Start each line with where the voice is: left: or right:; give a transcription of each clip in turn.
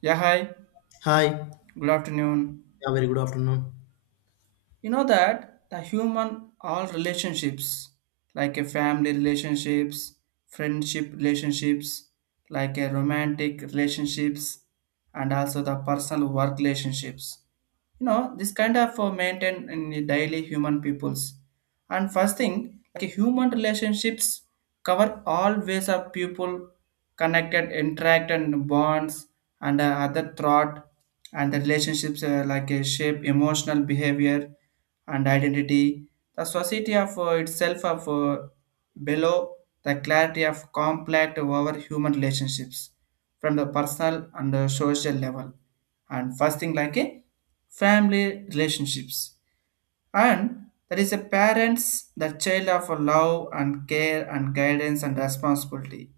right: Yeah, hi.
left: Hi, yeah,
right: Good afternoon.
left: very good afternoon.
right: You know that the human all relationships, like a family relationships, friendship relationships, like a romantic relationships, and also the personal work relationships. You know, this kind of maintain in the daily human peoples. And first thing, like a human relationships cover all ways of people connected, interact and bonds and other thought, and the relationships like a shape emotional behavior and identity, the society of itself of below the clarity of complex over human relationships from the personal and social level. And first thing like a family relationships, and there is a parents, the child of love and care and guidance and responsibility.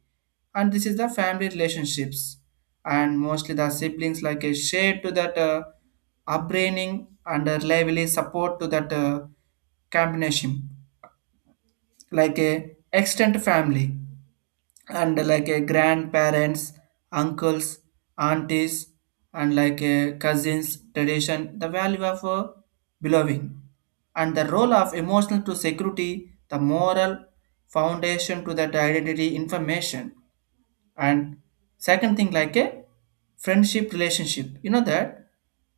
right: And this is the family relationships. And mostly the siblings like a share to that upbringing and a lively support to that combination. Like a extended family and like a grandparents, uncles, aunties, and like a cousins, tradition, the value of belonging, and the role of emotional to security, the moral foundation to that identity information. And second thing like a friendship relationship, you know that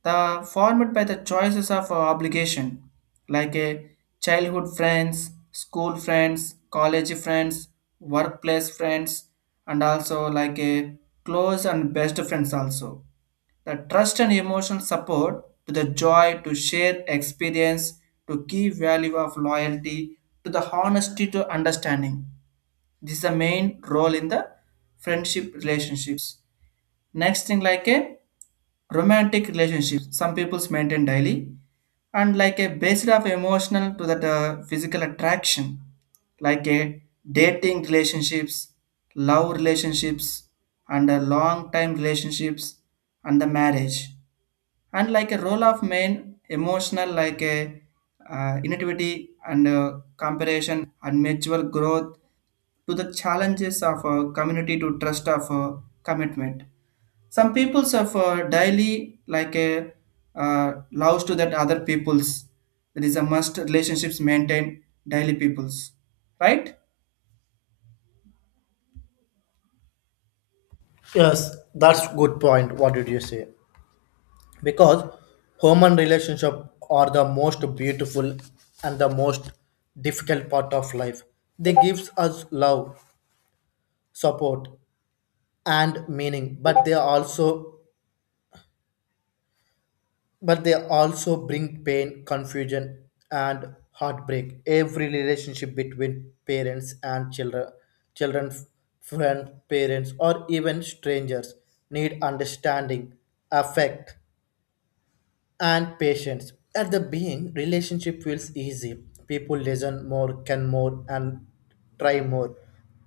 right: the formed by the choices of obligation, like a childhood friends, school friends, college friends, workplace friends, and also like a close and best friends also, the trust and emotional support to the joy to share experience, to give value of loyalty to the honesty to understanding. This is the main role in the friendship relationships. Next thing like a romantic relationship, some people's maintain daily, and like a based of emotional to that physical attraction, like a dating relationships, love relationships, and a long time relationships, and the marriage, and like a role of main emotional like a innovativity and comparison and mutual growth to the challenges of a community to trust of a commitment. Some peoples of daily like a loves to that other peoples, that is a must relationships maintain daily peoples, right?
left: Yes, that's good point. What did you say? Because human relationship are the most beautiful and the most difficult part of life. They gives us love, support, and meaning, but they also bring pain, confusion, and heartbreak. Every relationship between parents and children, children, friends, parents, or even strangers need understanding, affect, and patience. At the being, relationship feels easy. People listen more, can more, and try more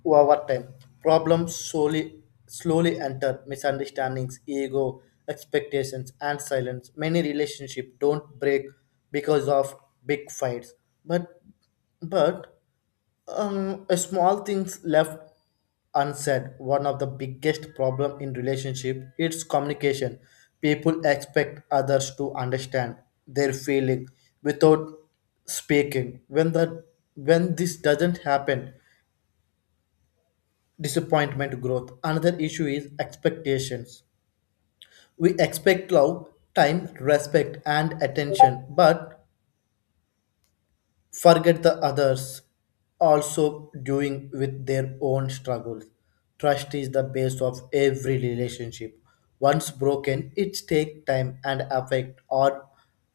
left: over time. Problems slowly enter misunderstandings, ego, expectations, and silence. Many relationships don't break because of big fights, but but small things left unsaid. One of the biggest problem in relationship is communication. People expect others to understand their feeling without speaking. When this doesn't happen, disappointment growth. Another issue is expectations. We expect love, time, respect, and attention, but forget the others also doing with their own struggles. Trust is the base of every relationship. Once broken, it takes time and affect or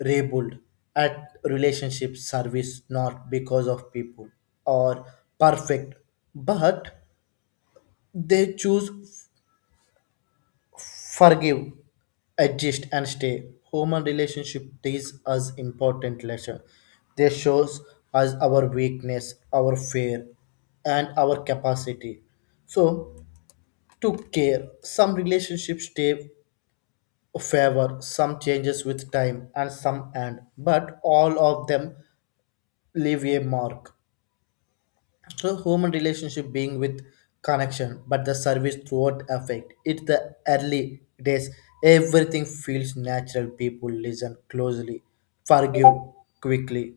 left: rebuild. At relationship service, not because of people or perfect, but they choose forgive, adjust, and stay. Human relationship teach us important lesson. They shows us our weakness, our fear, and our capacity. So to care, some relationships stay favor, some changes with time, and some end. But all of them leave a mark. So human relationship being with connection, but the service throughout affect. It's the early days. Everything feels natural. People listen closely, forgive quickly,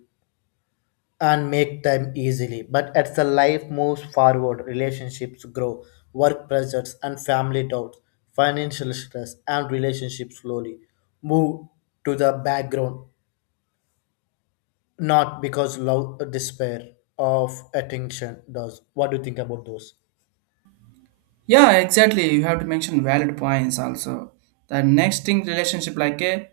left: and make time easily. But as the life moves forward, relationships grow, work pressures and family doubts, financial stress and relationships slowly move to the background. Not because love despair of attention does. What do you think about those?
right: Yeah, exactly. You have to mention valid points also. The next thing, relationship like a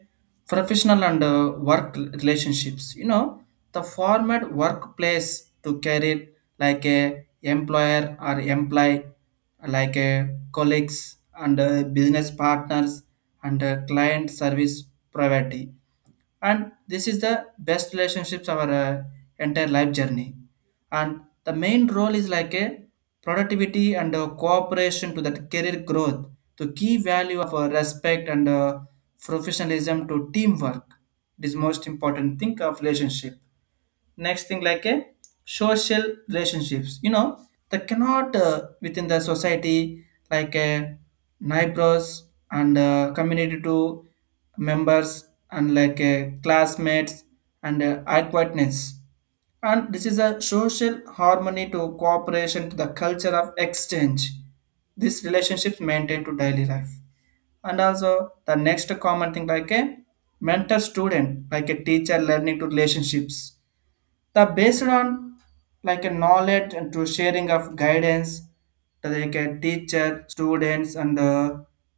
right: professional and work relationships. You know, the format workplace to carry like a employer or employee, like a colleagues and business partners and client service provider. And this is the best relationships our entire life journey, and the main role is like a productivity and cooperation to that career growth. To key value of respect and professionalism to teamwork, it is most important thing of relationship. Next thing like a social relationships, you know that cannot within the society, like a neighbors and community to members and like a classmates and acquaintance. And this is a social harmony to cooperation to the culture of exchange, this relationships maintained to daily life. And also the next common thing like a mentor student, like a teacher learning to relationships, the based on like a knowledge and to sharing of guidance, to like a teacher students and uh,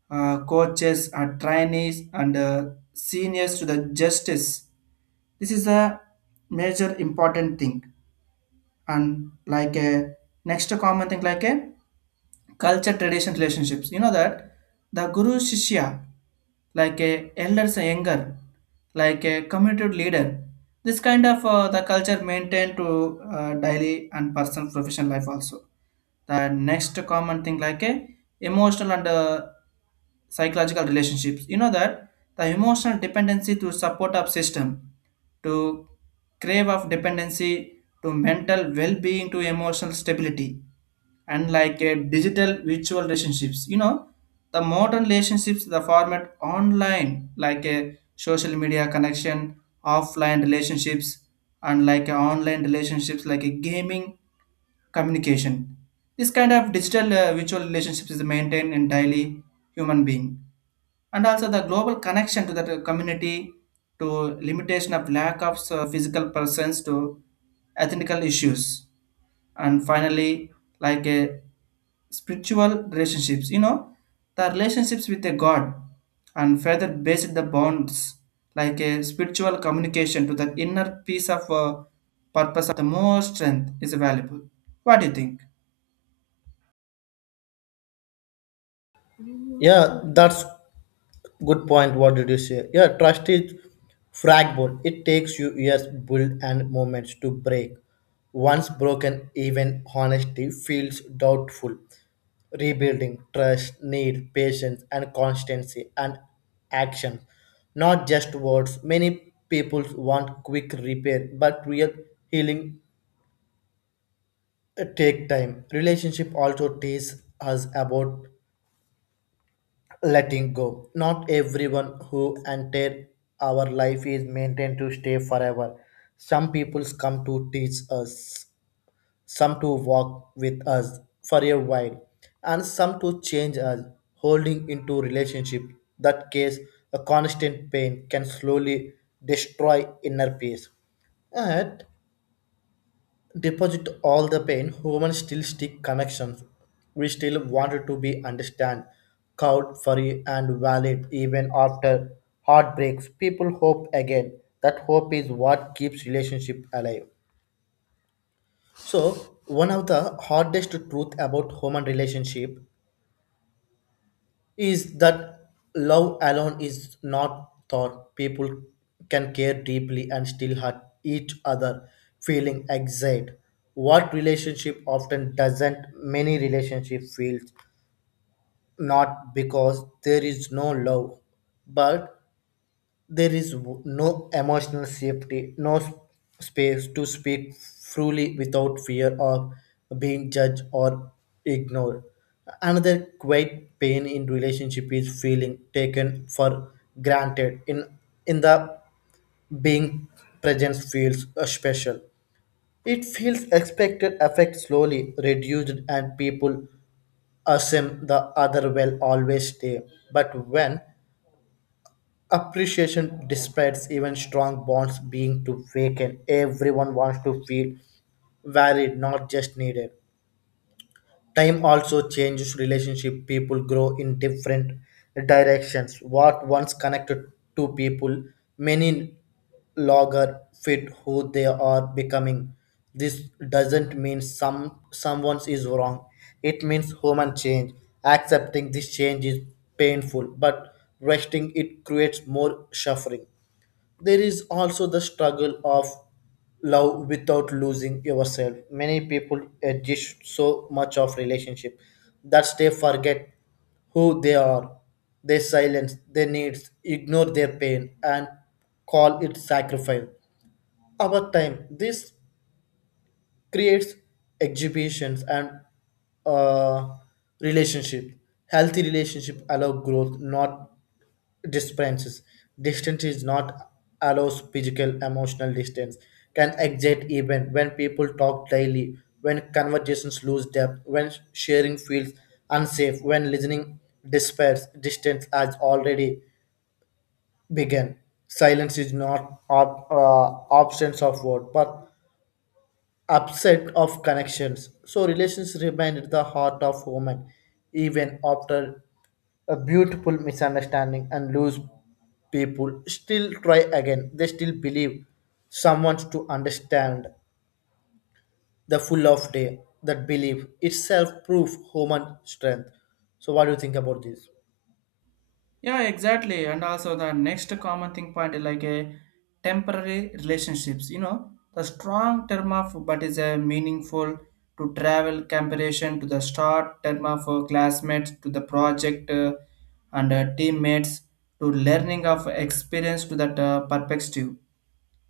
right: uh, coaches or trainees and seniors to the justice. This is a major important thing. And like a next common thing like a culture tradition relationships, you know that the guru shishya, like a elders a younger, like a committed leader, this kind of the culture maintained to daily and personal professional life also. The next common thing like a emotional and psychological relationships, you know that the emotional dependency to support of system, to crave of dependency, to mental well-being to emotional stability. And like a digital virtual relationships, you know the modern relationships, the format online like a social media connection, offline relationships, and like a online relationships like a gaming communication. This kind of digital virtual relationships is maintained in daily human being. And also the global connection to that community, to limitation of lack of physical presence to ethical issues. And finally, like a spiritual relationships, you know the relationships with a god and further based the bonds, like a spiritual communication to the inner peace of purpose of the more strength is valuable. What do you think?
left: Yeah, that's good point. What did you say? Yeah, trust is fragile. It takes you years build and moments to break. Once broken, even honesty feels doubtful. Rebuilding trust need patience and constancy and action, not just words. Many people want quick repair, but real healing take time. Relationship also teaches us about letting go. Not everyone who enter our life is maintained to stay forever. Some people come to teach us, some to walk with us for a while, and some to change us, holding into relationship. That case, a constant pain can slowly destroy inner peace. Yet, deposit all the pain, humans still stick connections. We still wanted to be understand, cowed, furry, and valid even after heartbreaks. People hope again. That hope is what keeps relationship alive. So one of the hardest truth about human relationship is that love alone is not thought. People can care deeply and still hurt each other feeling excited. What relationship often doesn't, many relationship feels not because there is no love, but there is no emotional safety, no space to speak freely without fear of being judged or ignored. Another great pain in relationship is feeling taken for granted. In the being, presence feels special. It feels expected, effect slowly reduced, and people assume the other will always stay. But when appreciation despite, even strong bonds being too vacant. Everyone wants to feel valid, not just needed. Time also changes relationship. People grow in different directions. What once connected two people, many longer fit who they are becoming. This doesn't mean someone is wrong. It means human change. Accepting this change is painful, but resting it creates more suffering. There is also the struggle of love without losing yourself. Many people adjust so much of relationship that they forget who they are. They silence their needs, ignore their pain, and call it sacrifice. Over time this creates exhibitions and uh, relationship. Healthy relationship allow growth, not differences. Distance is not allows physical, emotional distance can exist even when people talk daily, when conversations lose depth, when sharing feels unsafe, when listening despairs. Distance has already begun. Silence is not absence of word, but upset of connections. So relations remained the heart of women even after a beautiful misunderstanding and lose, people still try again. They still believe someone to understand the full of day. That belief itself proof human strength. So what do you think about this?
right: Yeah, exactly. And also the next common thing point is like a temporary relationships. You know, the strong term of but is a meaningful to travel comparison to the start term of classmates to the project and teammates to learning of experience to that perspective.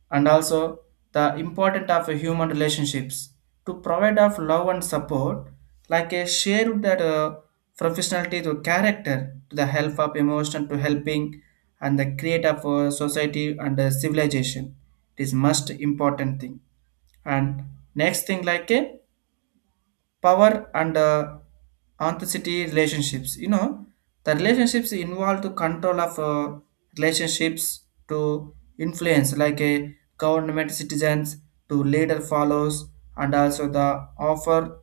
right: And also the importance of human relationships to provide of love and support, like a shared that professionality to character to the help of emotion to helping, and the create of society and civilization, it is most important thing. And next thing like a power and authenticity relationships, you know the relationships involved to control of relationships to influence, like a government citizens, to leader follows, and also the offer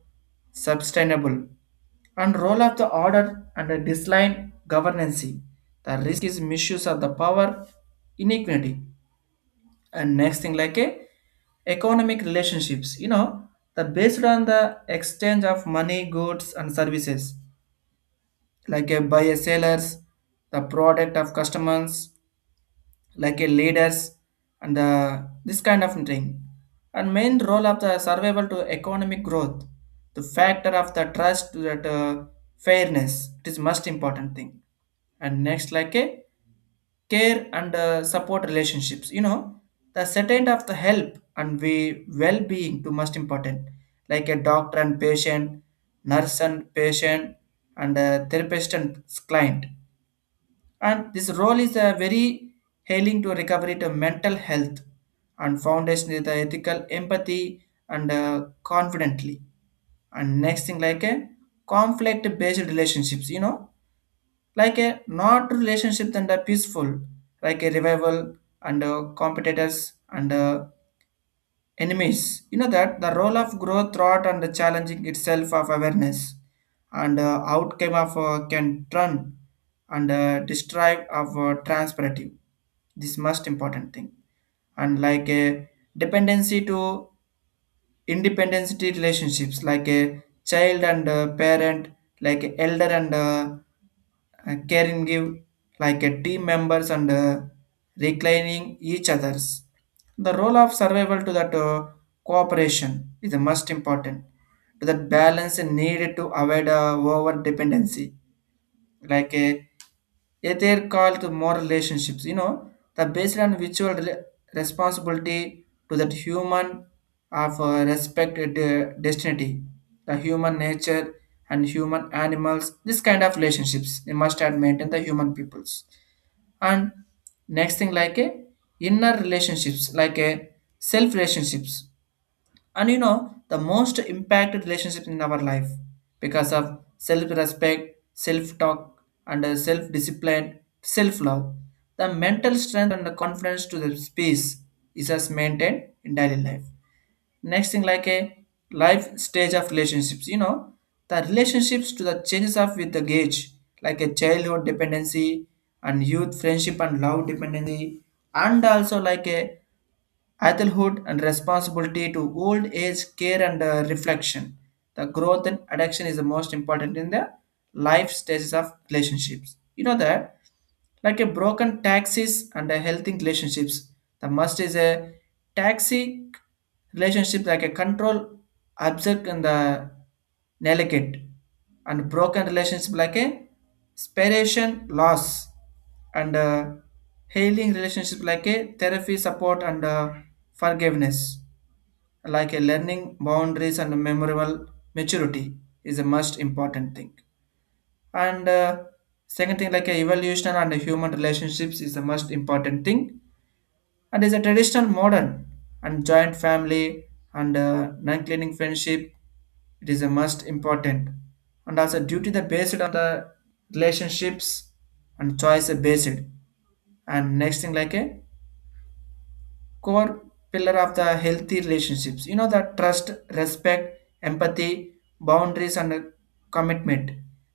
right: sustainable, and role of the order and the disline governance, the risk is misuse of the power, inequity. And next thing like a economic relationships, you know the based on the exchange of money, goods and services, like a buyer sellers, the product of customers, like a leaders, and the, this kind of thing. And main role of the survival to economic growth, the factor of the trust to that fairness, it is most important thing. And next like a care and support relationships, you know the certain of the help and we well-being to most important, like a doctor and patient, nurse and patient, and a therapist and client. And this role is a very hailing to recovery to mental health, and foundation is the ethical empathy and confidently. And next thing like a conflict based relationships, you know like a not relationship than the peaceful, like a revival and competitors and enemies. You know that the role of growth thought and the challenging itself of awareness and outcome of can turn and describe of transpirative. This most important thing. And like a dependency to Independency relationships, like a child and a parent, like a elder and a caring give, like a team members and reclining each others, the role of survival to that cooperation is the most important, to that balance needed to avoid over dependency, like a yeah, they're called the moral relationships, you know, the based on mutual responsibility to that human of respect the destiny, the human nature and human animals, this kind of relationships they must have maintained the human peoples. And next thing like a inner relationships, like a self relationships, and you know the most impacted relationship in our life because of self-respect, self-talk and self-discipline, self-love, the mental strength and the confidence to the space is as maintained in daily life. Next thing like a life stage of relationships, you know the relationships to the changes of with the age, like a childhood dependency, and youth friendship and love dependency, and also like a adulthood and responsibility to old age care and reflection, the growth and addiction is the most important in the life stages of relationships, you know that like a broken taxis and a healthy relationships, the must is a taxi relationship like a control obsessed and the delicate, and broken relationship like a spiration loss and healing relationship like a therapy support and forgiveness, like a learning boundaries and memorable maturity is the most important thing. And second thing like a evolution and human relationships is the most important thing. And is a traditional modern and joint family and non-cleaning friendship, it is a must important. And also duty to the based on the relationships and choice based. And next thing like a core pillar of the healthy relationships, you know the trust, respect, empathy, boundaries and commitment,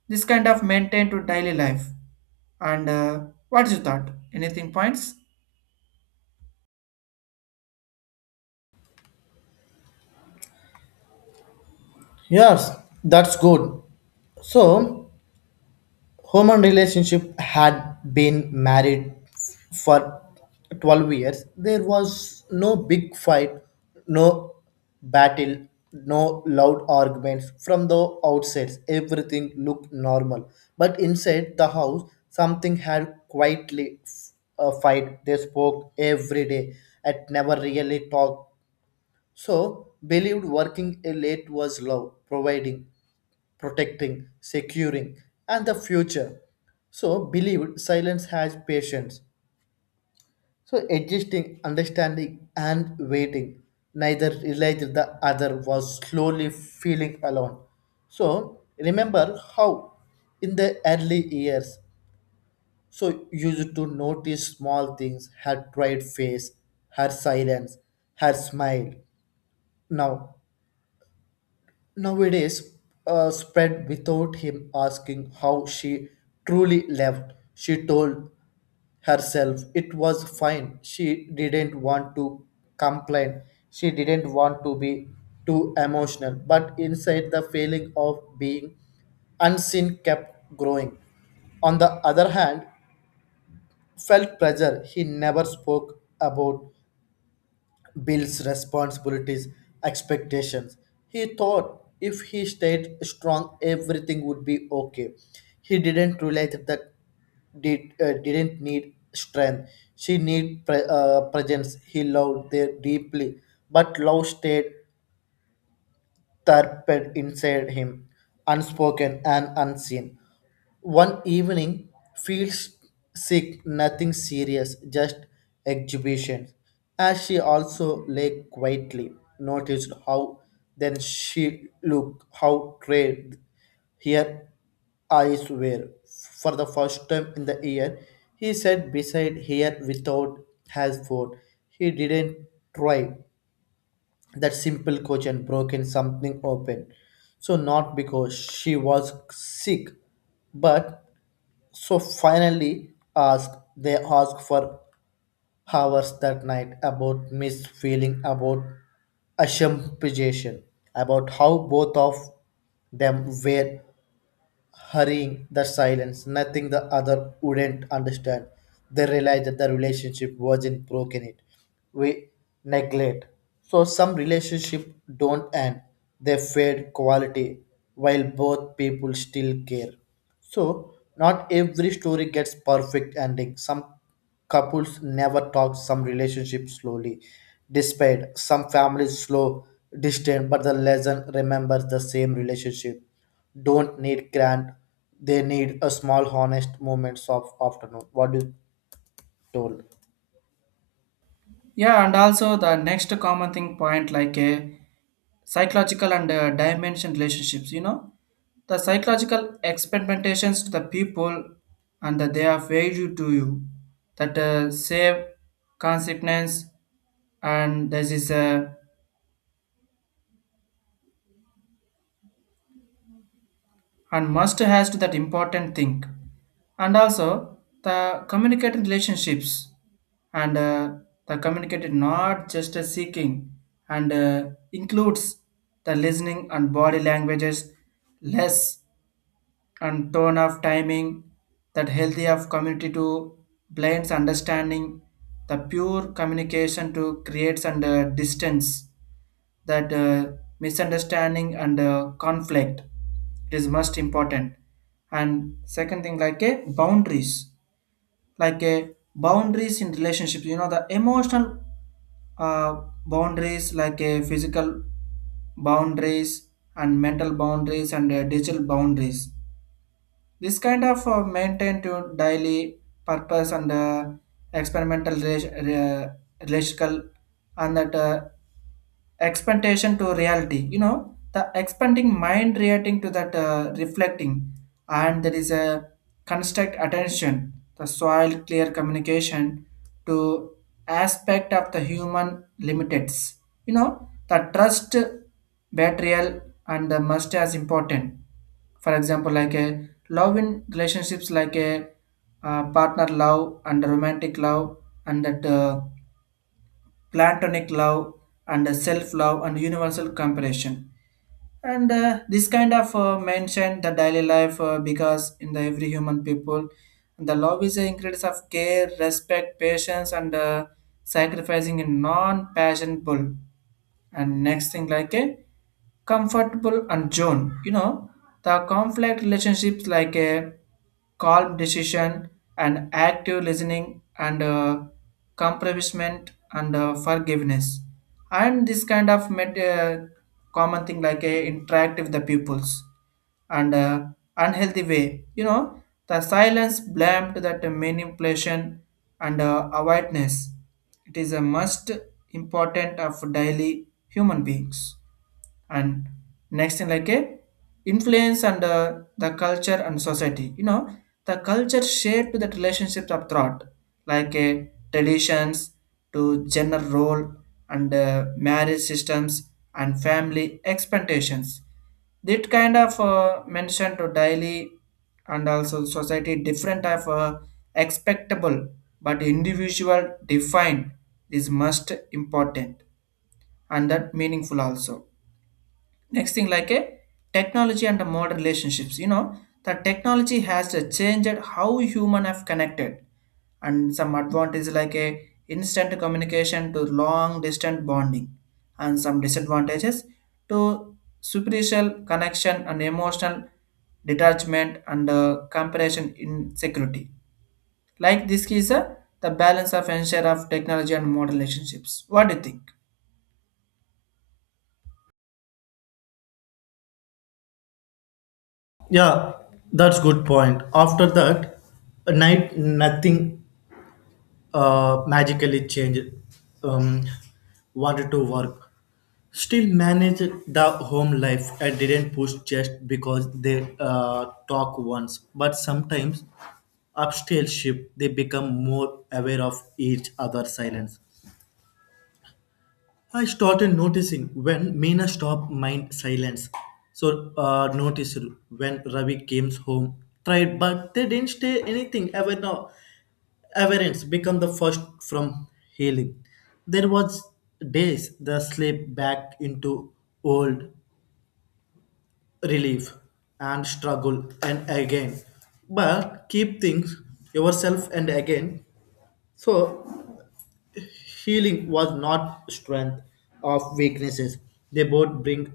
right: this kind of maintain to daily life. And what's your thought, anything points?
left: Yes, that's good. So human relationship had been married for 12 years. There was no big fight, no battle, no loud arguments. From the outset, everything looked normal. But inside the house, something had quietly a fight. They spoke every day and never really talked. So, believed working late was love, providing, protecting, securing, and the future. So believe silence has patience. So adjusting, understanding, and waiting. Neither realized the other was slowly feeling alone. So remember how in the early years, so used to notice small things, her bright face, her silence, her smile. Now nowadays spread without him asking how she truly left. She told herself it was fine. She didn't want to complain. She didn't want to be too emotional. But inside, the feeling of being unseen kept growing. On the other hand, felt pressure he never spoke about Bill's responsibilities, expectations. He thought if he stayed strong, everything would be okay. He didn't realize that didn't need strength. She need presence. He loved her deeply, but love stayed thirped inside him, unspoken and unseen. One evening, feels sick, nothing serious, just exhibition. As she also lay quietly, noticed how then she looked, how tired her eyes were. For the first time in the year, he sat beside her without his food. He didn't try. That simple question broke in something open. So, not because she was sick, but so finally asked, they asked for hours that night about Miss feeling, about assumption, about how both of them were hurrying, the silence, nothing the other wouldn't understand. They realized that the relationship wasn't broken it. We neglect. So some relationship don't end. They fade quality while both people still care. So not every story gets perfect ending. Some couples never talk, some relationships slowly dissipate, some families slow, distant, but the lesson remembers the same relationship. Don't need grand, they need a small honest moments of afternoon. What you told?
right: Yeah, and also the next common thing point like a psychological and dimension relationships, you know, the psychological experimentations to the people and that they are value to you that save consequence, and this is a and must has to that important thing. And also the communicating relationships and the communicating not just a seeking and includes the listening and body languages less and tone of timing, that healthy of community to blends understanding, the pure communication to creates and distance, that misunderstanding and conflict is most important. And second thing like a boundaries, like a boundaries in relationships, you know the emotional uh, boundaries, like a physical boundaries and mental boundaries and digital boundaries, this kind of maintain to daily purpose and experimental relational, and that expectation to reality, you know the expanding mind reacting to that reflecting, and there is a construct attention, the soil clear communication to aspect of the human limiteds, you know the trust, betrayal, and The must as important, for example, like a love in relationships, like a partner love and romantic love, and that platonic love and self-love and universal compassion. And this kind of mentioned the daily life, because in the every human people, the love is the ingredients of care, respect, patience, and sacrificing in non-passion pull. And next thing, like a comfortable and zone, you know, the conflict relationships, like a calm decision and active listening, and compromisement, and forgiveness. And this kind of common thing, like a interact with the pupils, and unhealthy way. You know, the silence blamed that manipulation, and awareness. It is a must important of daily human beings. And next thing, like a influence, and the culture and society, you know, the culture shaped that relationships of thought, like a traditions to gender role, and marriage systems, and family expectations. That kind of mentioned to daily. And also society different of expectable, but individual defined is most important, and that meaningful also. Next thing, like a technology and the modern relationships, you know, the technology has changed how human have connected. And some advantage, like a instant communication to long distance bonding, and some disadvantages to superficial connection and emotional detachment, and comparison insecurity. Like this is the balance of ensure of technology and modern relationships. What do you think?
left: Yeah, that's good point. After that, night nothing magically changed, um, wanted to work still manage the home life. I didn't push just because they talk once, but sometimes upstairs ship they become more aware of each other's silence. I started noticing when Meena stopped mind silence. So noticed when Ravi came home, tried, but they didn't say anything. Ever now, averance become the first from healing. There was days the slip back into old relief and struggle and again, but keep things yourself and again. So healing was not strength of weaknesses. They both bring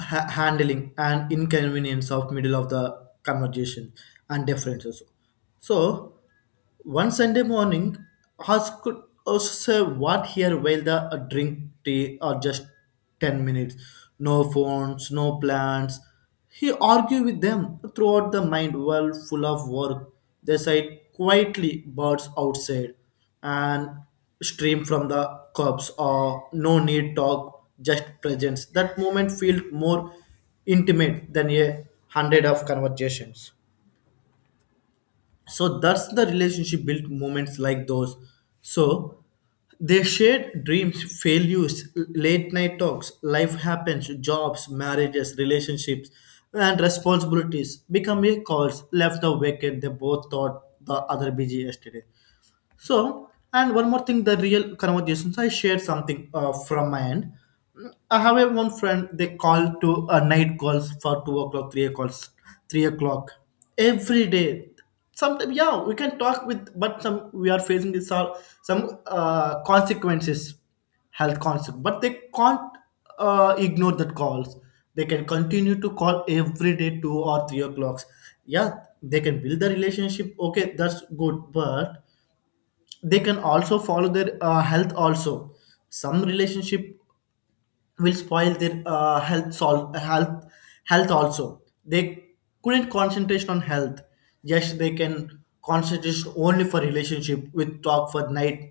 left: handling and inconvenience of middle of the conversation and differences. So one Sunday morning, Haas could also serve what here while the drink tea or just 10 minutes. No phones, no plans. He argued with them throughout the mind world full of work. They sighed quietly birds outside and stream from the cups or no need talk, just presence. That moment felt more intimate than a hundred of conversations. So that's the relationship built moments like those. So they shared dreams, failures, late night talks, life happens, jobs, marriages, relationships, and responsibilities become a calls left the vacant. They both thought the other busy yesterday. So, and one more thing, the real conversations, I shared something from my end. Mm, I have a one friend, they call to night calls for 2 o'clock, 3 o'clock, 3 o'clock every day. Sometimes, yeah, we can talk with, but some we are facing this all some consequences, health consequences, but they can't ignore that calls. They can continue to call every day, 2 or 3 o'clocks. Yeah, they can build the relationship. Okay, that's good, but they can also follow their health also. Some relationship will spoil their health health also. They couldn't concentrate on health. Yes, they can concentrate only for relationship with talk for night,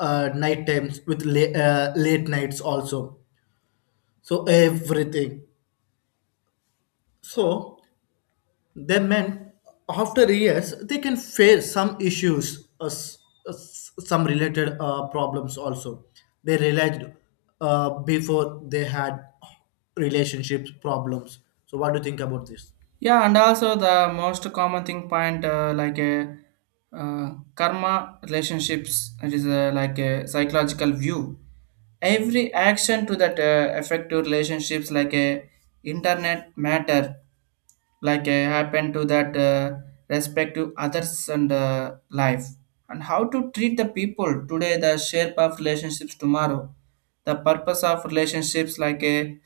left: night times with late nights also. So everything. So they meant after years they can face some issues, some related problems also. They realized before they had relationships problems. So, what do you think about this?
right: Yeah, and also the most common thing point, like a karma relationships. It is, like a psychological view. Every action to that affect to relationships, like a internet matter, like happen to that respect to others, and life, and how to treat the people today, the shape of relationships tomorrow. The purpose of relationships, like a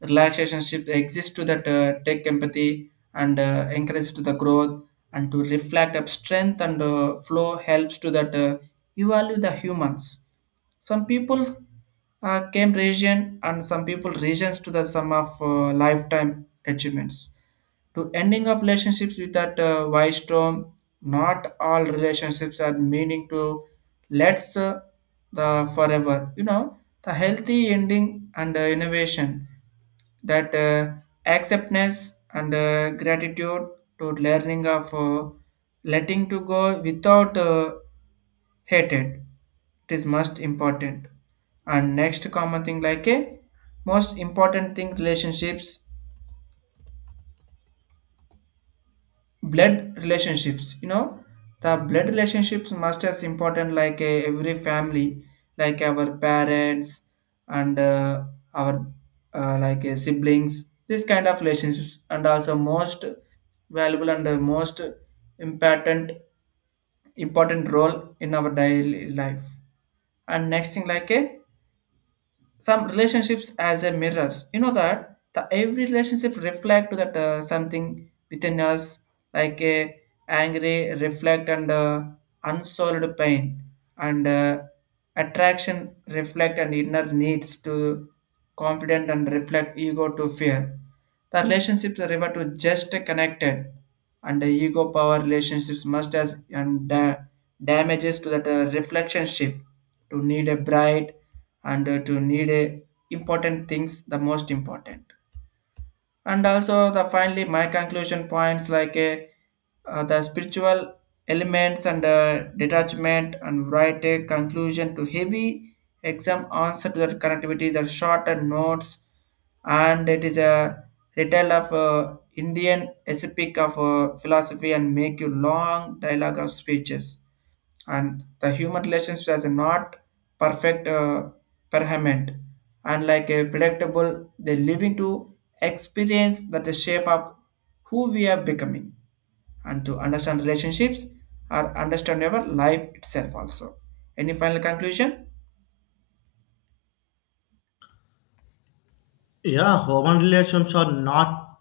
right: relaxation shift, exists to that take empathy, and encourage to the growth, and to reflect up strength, and flow helps to that you value the humans. Some people came region, and some people regions to the sum of lifetime achievements to ending of relationships with that wise storm. Not all relationships are meaning to, let's the forever, you know, the healthy ending, and innovation, that acceptance, and gratitude to learning of letting to go without hated. It is most important. And next common thing, like a most important thing relationships, blood relationships, you know, the blood relationships must as important, like every family, like our parents, and our like siblings. This kind of relationships and also most valuable, and most important, important role in our daily life. And next thing, like a some relationships as a mirrors, you know, that the every relationship reflect to that something within us, like a angry reflect, and unsolved pain, and attraction reflect and inner needs to confident, and reflect ego to fear. The relationships are able to just connected, and the ego power relationships must as, and damages to that reflection ship to need a bright, and to need a important things, the most important. And also, the finally my conclusion points, like a the spiritual elements, and detachment, and write a conclusion to heavy exam answer to that connectivity, the shorter notes. And it is a retail of Indian epic of philosophy, and make you long dialogue of speeches. And the human relations is not perfect, permanent, and like a predictable. They live into experience that the shape of who we are becoming, and to understand relationships or understand our life itself also. Any final conclusion?
left: Yeah, human relations are not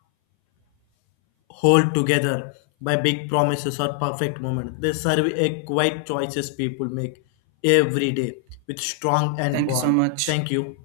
left: held together by big promises or perfect moments. They serve a quiet choices people make every day with strong and
right: Thank you so
left: bond.
right: much.
left: Thank you.